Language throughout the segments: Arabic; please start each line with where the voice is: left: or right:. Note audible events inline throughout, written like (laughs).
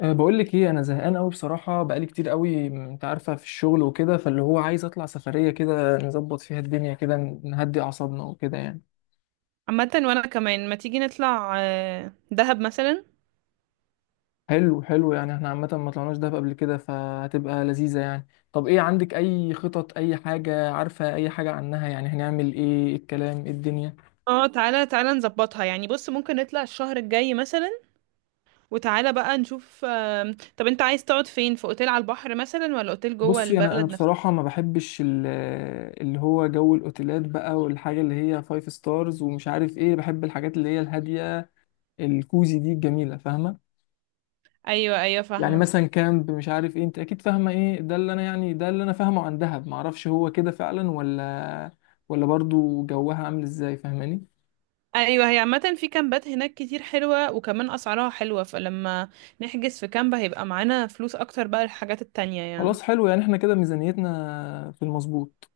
left: أه، بقول لك ايه، انا زهقان قوي بصراحه، بقالي كتير قوي. انت عارفه، في الشغل وكده، فاللي هو عايز اطلع سفريه كده نظبط فيها الدنيا كده، نهدي اعصابنا وكده يعني.
right: عامة وانا كمان ما تيجي نطلع دهب مثلا.
left: حلو حلو، يعني احنا عامه ما طلعناش دهب قبل كده، فهتبقى لذيذه يعني. طب ايه عندك؟ اي خطط؟ اي حاجه عارفه اي حاجه عنها؟ يعني هنعمل ايه؟ إيه الكلام؟ ايه الدنيا؟
right: اه، تعالى تعالى نظبطها، يعني بص ممكن نطلع الشهر الجاي مثلا. وتعالى بقى نشوف. طب انت عايز تقعد فين، في اوتيل على البحر مثلا ولا اوتيل جوه
left: بصي انا
right: البلد نفسها؟
left: بصراحه ما بحبش اللي هو جو الاوتيلات بقى، والحاجه اللي هي فايف ستارز ومش عارف ايه. بحب الحاجات اللي هي الهاديه، الكوزي دي، الجميله، فاهمه؟
right: ايوه ايوه،
left: يعني
right: فاهمة.
left: مثلا كامب، مش عارف ايه، انت اكيد فاهمه ايه ده. اللي انا يعني، ده اللي انا فاهمه عن دهب. معرفش هو كده فعلا ولا برضو جوها عامل ازاي، فاهماني؟
right: ايوه هي عامة في كامبات هناك كتير حلوة، وكمان اسعارها حلوة، فلما نحجز في كامب هيبقى معانا فلوس اكتر بقى للحاجات التانية يعني.
left: خلاص حلو، يعني احنا كده ميزانيتنا في المظبوط.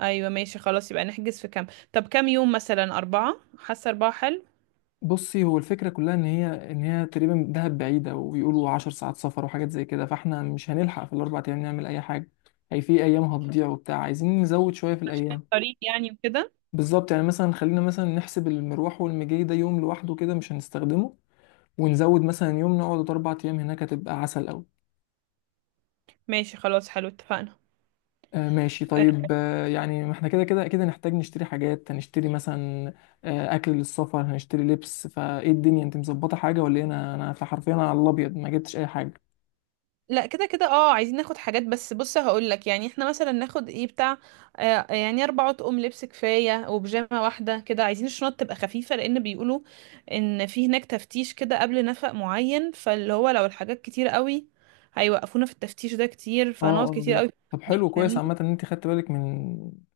right: ايوه ماشي خلاص، يبقى نحجز في كامب. طب كام يوم مثلا؟ 4؟ حاسة 4 حلو،
left: بصي، هو الفكره كلها ان هي، تقريبا دهب بعيده وبيقولوا 10 ساعات سفر وحاجات زي كده، فاحنا مش هنلحق في الأربع ايام نعمل اي حاجه. هي في ايام هتضيع وبتاع، عايزين نزود شويه في
right: عشان
left: الايام.
right: الطريق يعني وكده.
left: بالظبط، يعني مثلا خلينا مثلا نحسب المروح والمجي ده يوم لوحده كده، مش هنستخدمه. ونزود مثلا يوم، نقعد 4 أيام هناك، هتبقى عسل أوي.
right: ماشي خلاص حلو، اتفقنا.
left: آه ماشي،
right: آه،
left: طيب. آه، يعني ما احنا كده كده أكيد هنحتاج نشتري حاجات. هنشتري مثلا آه أكل للسفر، هنشتري لبس، فإيه الدنيا؟ أنت مظبطة حاجة ولا إيه؟ أنا فحرفيا انا على الأبيض، ما جبتش أي حاجة.
right: لا كده كده، اه عايزين ناخد حاجات، بس بص هقول لك يعني احنا مثلا ناخد ايه بتاع. يعني 4 اطقم لبس كفايه، وبيجامه واحده كده. عايزين الشنط تبقى خفيفه، لان بيقولوا ان في هناك تفتيش كده قبل نفق معين، فاللي هو لو الحاجات كتير قوي هيوقفونا في التفتيش ده كتير،
left: اه
right: فهنقعد
left: اه،
right: كتير
left: لا
right: قوي.
left: طب حلو كويس،
right: فاهمني.
left: عامة إن أنت خدت بالك من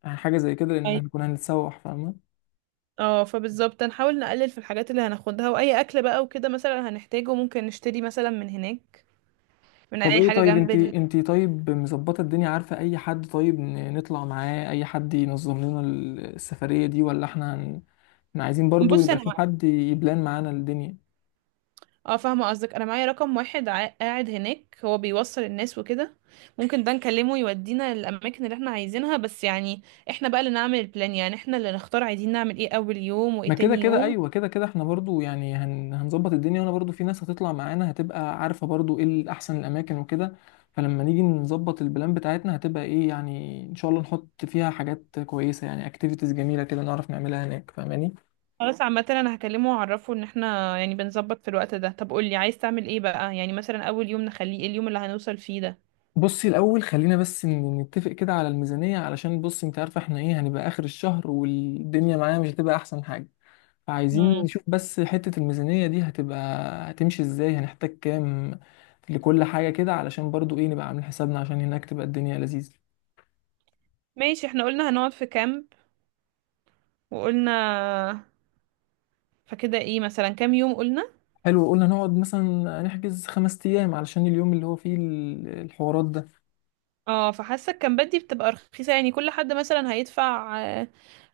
left: حاجة زي كده، لأن
right: أي-
left: هنكون هنتسوح، فاهمة؟
right: اه فبالظبط هنحاول نقلل في الحاجات اللي هناخدها، واي اكل بقى وكده مثلا هنحتاجه ممكن نشتري مثلا من هناك، من
left: طب
right: اي
left: ايه؟
right: حاجه
left: طيب
right: جنب
left: انت انت طيب مظبطه الدنيا؟ عارفه اي حد طيب نطلع معاه؟ اي حد ينظم لنا السفريه دي ولا احنا؟ احنا عايزين برضو
right: بص
left: يبقى
right: انا،
left: في حد يبلان معانا الدنيا.
right: اه فاهمة قصدك. انا معايا رقم واحد قاعد هناك، هو بيوصل الناس وكده، ممكن ده نكلمه يودينا الاماكن اللي احنا عايزينها، بس يعني احنا بقى اللي نعمل البلان، يعني احنا اللي نختار عايزين نعمل ايه اول يوم
left: ما
right: وايه
left: كده
right: تاني
left: كده،
right: يوم.
left: ايوه كده كده، احنا برضو يعني هنظبط الدنيا، وانا برضو في ناس هتطلع معانا، هتبقى عارفة برضو ايه الاحسن، الاماكن وكده. فلما نيجي نظبط البلان بتاعتنا، هتبقى ايه يعني؟ ان شاء الله نحط فيها حاجات كويسة، يعني اكتيفيتيز جميلة كده نعرف نعملها هناك، فاهماني؟
right: خلاص عامة انا هكلمه واعرفه ان احنا يعني بنظبط في الوقت ده. طب قولي عايز تعمل ايه بقى؟ يعني مثلا اول يوم نخليه ايه، اليوم اللي هنوصل فيه ده؟
left: بصي، الاول خلينا بس نتفق كده على الميزانية، علشان بصي انت عارفة احنا ايه. هنبقى اخر الشهر، والدنيا معانا مش هتبقى احسن حاجة. عايزين
right: مم.
left: نشوف بس حتة الميزانية دي هتبقى هتمشي ازاي. هنحتاج كام لكل حاجة كده، علشان برضو ايه، نبقى عاملين حسابنا، عشان هناك تبقى الدنيا لذيذة.
right: ماشي، احنا قلنا هنقعد في كامب، وقلنا، فكده ايه مثلا كام يوم قلنا.
left: حلو، قلنا نقعد مثلا، نحجز 5 أيام، علشان اليوم اللي هو فيه الحوارات ده.
right: اه فحاسه الكامبات دي بتبقى رخيصه، يعني كل حد مثلا هيدفع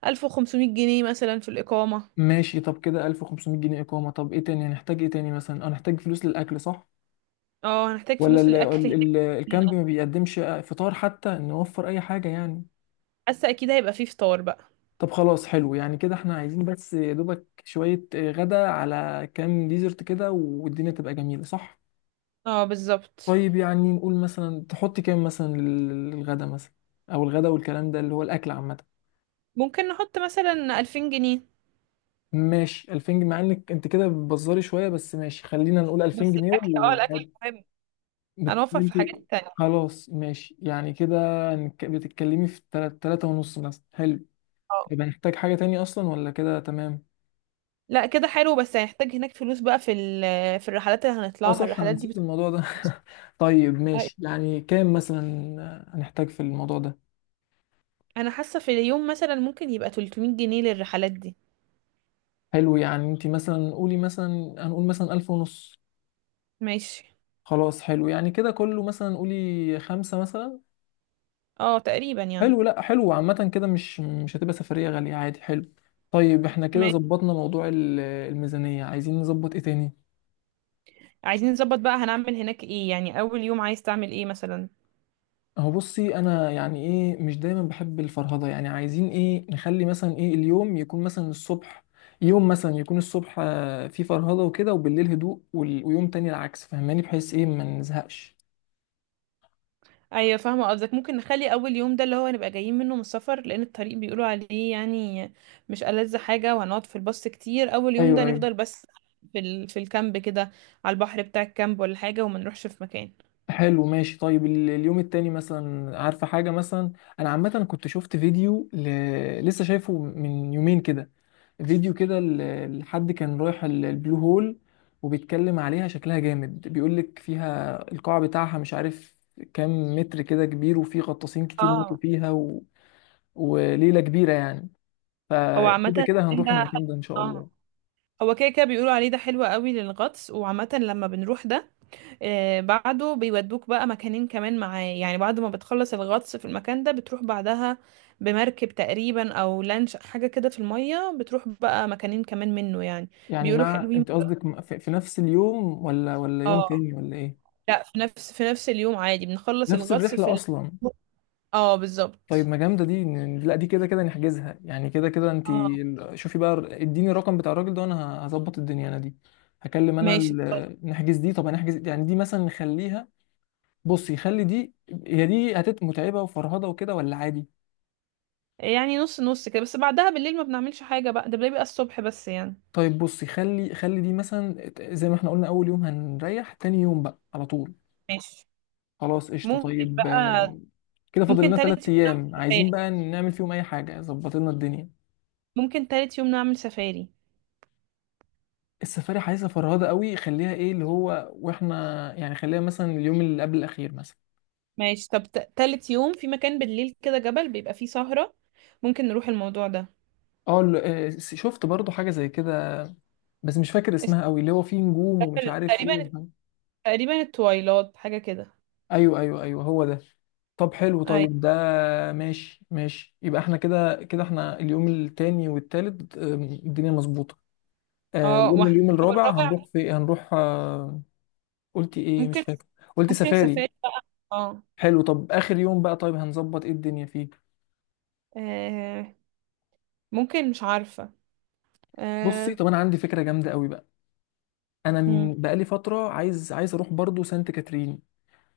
right: 1500 جنيه مثلا في الإقامة.
left: ماشي، طب كده 1500 جنيه إقامة. طب ايه تاني؟ هنحتاج ايه تاني مثلا؟ اه هنحتاج فلوس للأكل، صح؟
right: اه هنحتاج
left: ولا
right: فلوس
left: ال
right: للأكل
left: ال
right: هناك.
left: ال الكامب ما بيقدمش فطار، حتى نوفر أي حاجة يعني.
right: حاسه أكيد هيبقى فيه فطار بقى.
left: طب خلاص حلو، يعني كده احنا عايزين بس يا دوبك شوية غدا على كام ديزرت كده، والدنيا تبقى جميلة، صح؟
right: اه بالظبط.
left: طيب يعني، نقول مثلا تحط كام مثلا للغدا مثلا، او الغدا والكلام ده، اللي هو الاكل عامة.
right: ممكن نحط مثلا 2000 جنيه.
left: ماشي، 2000 جنيه، مع انك انت كده بتبزري شوية، بس ماشي، خلينا نقول 2000
right: بس
left: جنيه
right: الأكل، اه الأكل
left: وعادي.
right: مهم، هنوفر في
left: انت
right: حاجات تانية.
left: خلاص، ماشي يعني كده. بتتكلمي في تلاتة ونص مثلا، حلو.
right: اه
left: يبقى نحتاج حاجة تانية اصلا ولا كده تمام؟
right: لا كده حلو، بس هنحتاج هناك فلوس بقى في في الرحلات اللي
left: اه
right: هنطلعها،
left: صح، انا
right: الرحلات دي
left: نسيت
right: بتكون
left: الموضوع ده.
right: فلوس.
left: (laughs) طيب
right: طيب.
left: ماشي، يعني كام مثلا هنحتاج في الموضوع ده؟
right: أنا حاسة في اليوم مثلا ممكن يبقى 300 جنيه للرحلات دي.
left: حلو، يعني انت مثلا قولي مثلا، هنقول مثلا 1500.
right: ماشي.
left: خلاص حلو، يعني كده كله مثلا، قولي خمسة مثلا.
right: اه تقريبا يعني.
left: حلو، لا حلو عامة كده، مش هتبقى سفرية غالية، عادي حلو. طيب احنا كده ظبطنا موضوع الميزانية، عايزين نظبط ايه تاني؟
right: عايزين نظبط بقى هنعمل هناك ايه، يعني اول يوم عايز تعمل ايه مثلا؟
left: هو بصي انا يعني ايه، مش دايما بحب الفرهده يعني. عايزين ايه، نخلي مثلا ايه، اليوم يكون مثلا الصبح، يوم مثلا يكون الصبح فيه فرهده وكده، وبالليل هدوء، ويوم تاني العكس، فاهماني؟ بحيث ايه، ما نزهقش.
right: ايوه فاهمه قصدك. ممكن نخلي اول يوم ده اللي هو هنبقى جايين منه من السفر، لان الطريق بيقولوا عليه يعني مش ألذ حاجه، وهنقعد في الباص كتير. اول يوم ده
left: ايوه ايوه.
right: نفضل بس في في الكامب كده، على البحر بتاع الكامب ولا حاجه، وما نروحش في مكان.
left: حلو ماشي، طيب اليوم التاني مثلا، عارفة حاجة مثلا؟ أنا عامة كنت شفت فيديو لسه شايفه من يومين كده، فيديو كده لحد كان رايح البلو هول، وبيتكلم عليها، شكلها جامد. بيقولك فيها القاع بتاعها مش عارف كام متر كده، كبير، وفي غطاسين كتير ماتوا
right: اه.
left: فيها وليلة كبيرة يعني.
right: هو عامه
left: فكده
right: ده
left: كده
right: حلو.
left: هنروح المكان ده إن شاء
right: اه،
left: الله.
right: هو كده كده بيقولوا عليه ده حلو قوي للغطس، وعامه لما بنروح ده بعده بيودوك بقى مكانين كمان معاه، يعني بعد ما بتخلص الغطس في المكان ده بتروح بعدها بمركب تقريبا او لانش حاجة كده في المية، بتروح بقى مكانين كمان منه يعني.
left: يعني
right: بيقولوا
left: مع،
right: حلوين.
left: أنت قصدك في نفس اليوم ولا يوم
right: اه
left: تاني ولا إيه؟
right: لا، في نفس اليوم عادي، بنخلص
left: نفس
right: الغطس في
left: الرحلة
right: ال...
left: أصلا.
right: اه
left: طيب
right: بالظبط.
left: ما جامده دي، لا دي كده كده نحجزها، يعني كده كده انت.
right: اه
left: شوفي بقى، اديني الرقم بتاع الراجل ده، انا هظبط الدنيا. انا دي هكلم، انا
right: ماشي.
left: نحجز دي. طب هنحجز يعني دي، مثلا نخليها. بصي خلي دي، دي هتبقى متعبه وفرهده وكده ولا عادي؟
right: يعني نص نص كده، بس بعدها بالليل ما بنعملش حاجة بقى، ده بيبقى الصبح بس يعني.
left: طيب بصي، خلي دي مثلا زي ما احنا قلنا، اول يوم هنريح، تاني يوم بقى على طول.
right: ماشي.
left: خلاص قشطه،
right: ممكن
left: طيب
right: بقى.
left: آه، كده فاضل
right: ممكن
left: لنا ثلاث
right: تالت يوم نعمل
left: ايام عايزين
right: سفاري
left: بقى نعمل فيهم اي حاجه، ظبط لنا الدنيا.
right: ممكن تالت يوم نعمل سفاري.
left: السفاري عايزه فرهده قوي، خليها ايه اللي هو، واحنا يعني خليها مثلا اليوم اللي قبل الاخير مثلا.
right: ماشي. طب تالت يوم في مكان بالليل كده، جبل بيبقى فيه سهرة، ممكن نروح الموضوع ده.
left: اه آه، شفت برضو حاجه زي كده، بس مش فاكر اسمها
right: اسمه
left: قوي، اللي هو فيه نجوم ومش عارف ايه
right: تقريبا،
left: وحاجة.
right: تقريبا التويلات حاجة كده.
left: (laughs) ايوه ايوه ايوه، هو ده. طب حلو،
right: اي.
left: طيب ده ماشي ماشي. يبقى احنا كده كده، احنا اليوم التاني والتالت الدنيا مظبوطه. آه،
right: اه.
left: وقلنا
right: واحنا،
left: اليوم الرابع
right: والرابع
left: هنروح في هنروح آه، قلت ايه مش
right: ممكن،
left: فاكر. قلت
right: ممكن
left: سفاري.
right: السفاري بقى. اه.
left: حلو، طب اخر يوم بقى، طيب هنظبط ايه الدنيا فيه؟
right: آه، ممكن، مش عارفة.
left: بصي،
right: آه.
left: طب انا عندي فكره جامده قوي بقى. انا
right: مم.
left: بقالي فتره عايز، اروح برضو سانت كاترين.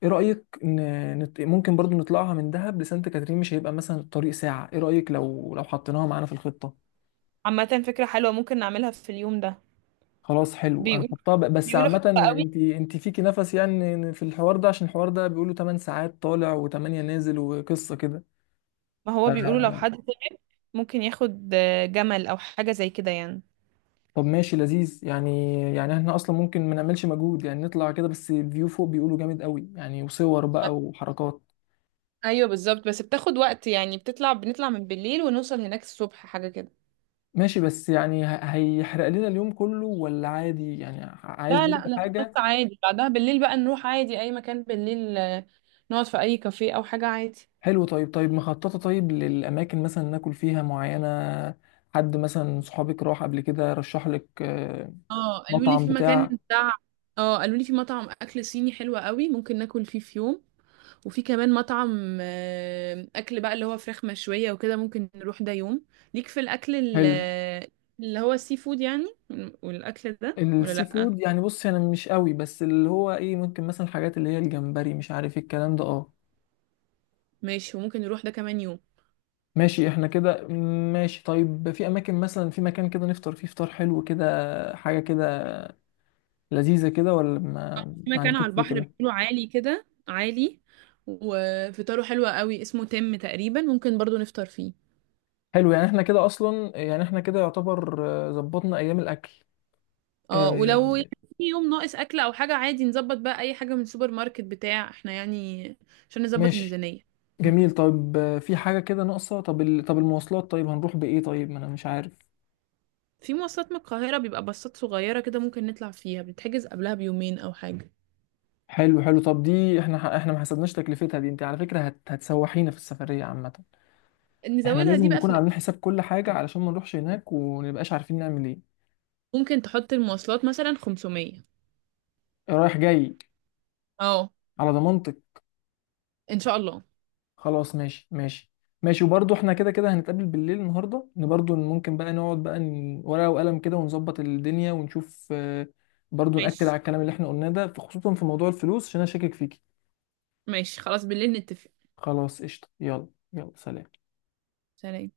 left: ايه رايك ممكن برضو نطلعها من دهب لسانت كاترين؟ مش هيبقى مثلا الطريق ساعه؟ ايه رايك لو حطيناها معانا في الخطه؟
right: عامة فكرة حلوة، ممكن نعملها في اليوم ده.
left: خلاص حلو،
right: بيقول
left: هنحطها بس
right: بيقولوا
left: عامه،
right: حلوة قوي.
left: انت فيكي نفس يعني في الحوار ده؟ عشان الحوار ده بيقولوا 8 ساعات طالع و8 نازل وقصه كده.
right: ما هو بيقولوا لو
left: آه،
right: حد ممكن ياخد جمل او حاجة زي كده يعني.
left: طب ماشي لذيذ، يعني احنا اصلا ممكن ما نعملش مجهود يعني، نطلع كده بس، فيو فوق بيقولوا جامد قوي يعني، وصور بقى وحركات.
right: ايوه بالظبط، بس بتاخد وقت، يعني بتطلع، بنطلع من بالليل ونوصل هناك الصبح حاجه كده.
left: ماشي، بس يعني هيحرق لنا اليوم كله ولا عادي يعني؟ عايز
right: لا لا
left: برضه
right: لا خلاص
left: حاجة
right: عادي، بعدها بالليل بقى نروح عادي اي مكان بالليل، نقعد في اي كافيه او حاجة عادي.
left: حلوة. طيب طيب، مخططة طيب للأماكن مثلا ناكل فيها معينة؟ حد مثلا صحابك راح قبل كده رشح لك آه،
right: اه قالوا لي
left: مطعم
right: في مكان
left: بتاع،
right: بتاع، اه قالوا لي في مطعم اكل صيني حلو قوي، ممكن ناكل فيه في يوم. وفي كمان مطعم اكل بقى اللي هو فراخ مشويه وكده، ممكن نروح ده يوم. ليك في الاكل
left: حلو
right: اللي هو السي فود يعني، والاكل ده ولا
left: السي
right: لا؟
left: فود يعني؟ بص أنا مش قوي، بس اللي هو إيه، ممكن مثلا الحاجات اللي هي الجمبري، مش عارف إيه الكلام ده، أه.
right: ماشي، وممكن نروح ده كمان يوم.
left: ماشي احنا كده ماشي. طيب في أماكن مثلا، في مكان كده نفطر فيه فطار حلو كده، حاجة كده لذيذة كده ولا ما,
right: في
left: ما
right: مكان
left: عندكش
right: على البحر،
left: فكرة؟
right: بيقولوا عالي كده عالي وفطاره حلو قوي، اسمه تم تقريبا، ممكن برضو نفطر فيه.
left: حلو يعني احنا كده اصلا، يعني احنا كده يعتبر آه، ظبطنا ايام الاكل.
right: اه، ولو يعني
left: آه
right: في يوم ناقص اكل او حاجه عادي نظبط بقى اي حاجه من السوبر ماركت بتاع احنا يعني، عشان نظبط
left: ماشي.
right: الميزانيه.
left: جميل، طيب آه، في حاجه كده ناقصه. طب طب المواصلات، طيب هنروح بايه؟ طيب ما انا مش عارف.
right: في مواصلات من القاهره، بيبقى باصات صغيره كده، ممكن نطلع فيها، بتتحجز قبلها بيومين او حاجه.
left: حلو حلو، طب دي احنا احنا ما حسبناش تكلفتها دي، انت على فكره هتسوحينا في السفريه عامه. احنا
right: نزودها
left: لازم
right: دي بقى في
left: نكون
right: الأكل.
left: عاملين حساب كل حاجه، علشان ما نروحش هناك ونبقاش عارفين نعمل ايه.
right: ممكن تحط المواصلات مثلا 500.
left: رايح جاي.
right: اه
left: على ضمانتك.
right: ان شاء الله.
left: خلاص ماشي ماشي. ماشي، وبرضه احنا كده كده هنتقابل بالليل النهارده، ان برضه ممكن بقى نقعد بقى ورقة وقلم كده ونظبط الدنيا ونشوف آه، برضه نأكد
right: ماشي
left: على الكلام اللي احنا قلناه ده، خصوصا في موضوع الفلوس، عشان انا شاكك فيكي.
right: ماشي. خلاص بالليل نتفق.
left: خلاص قشطة، يلا. يلا سلام.
right: سلام.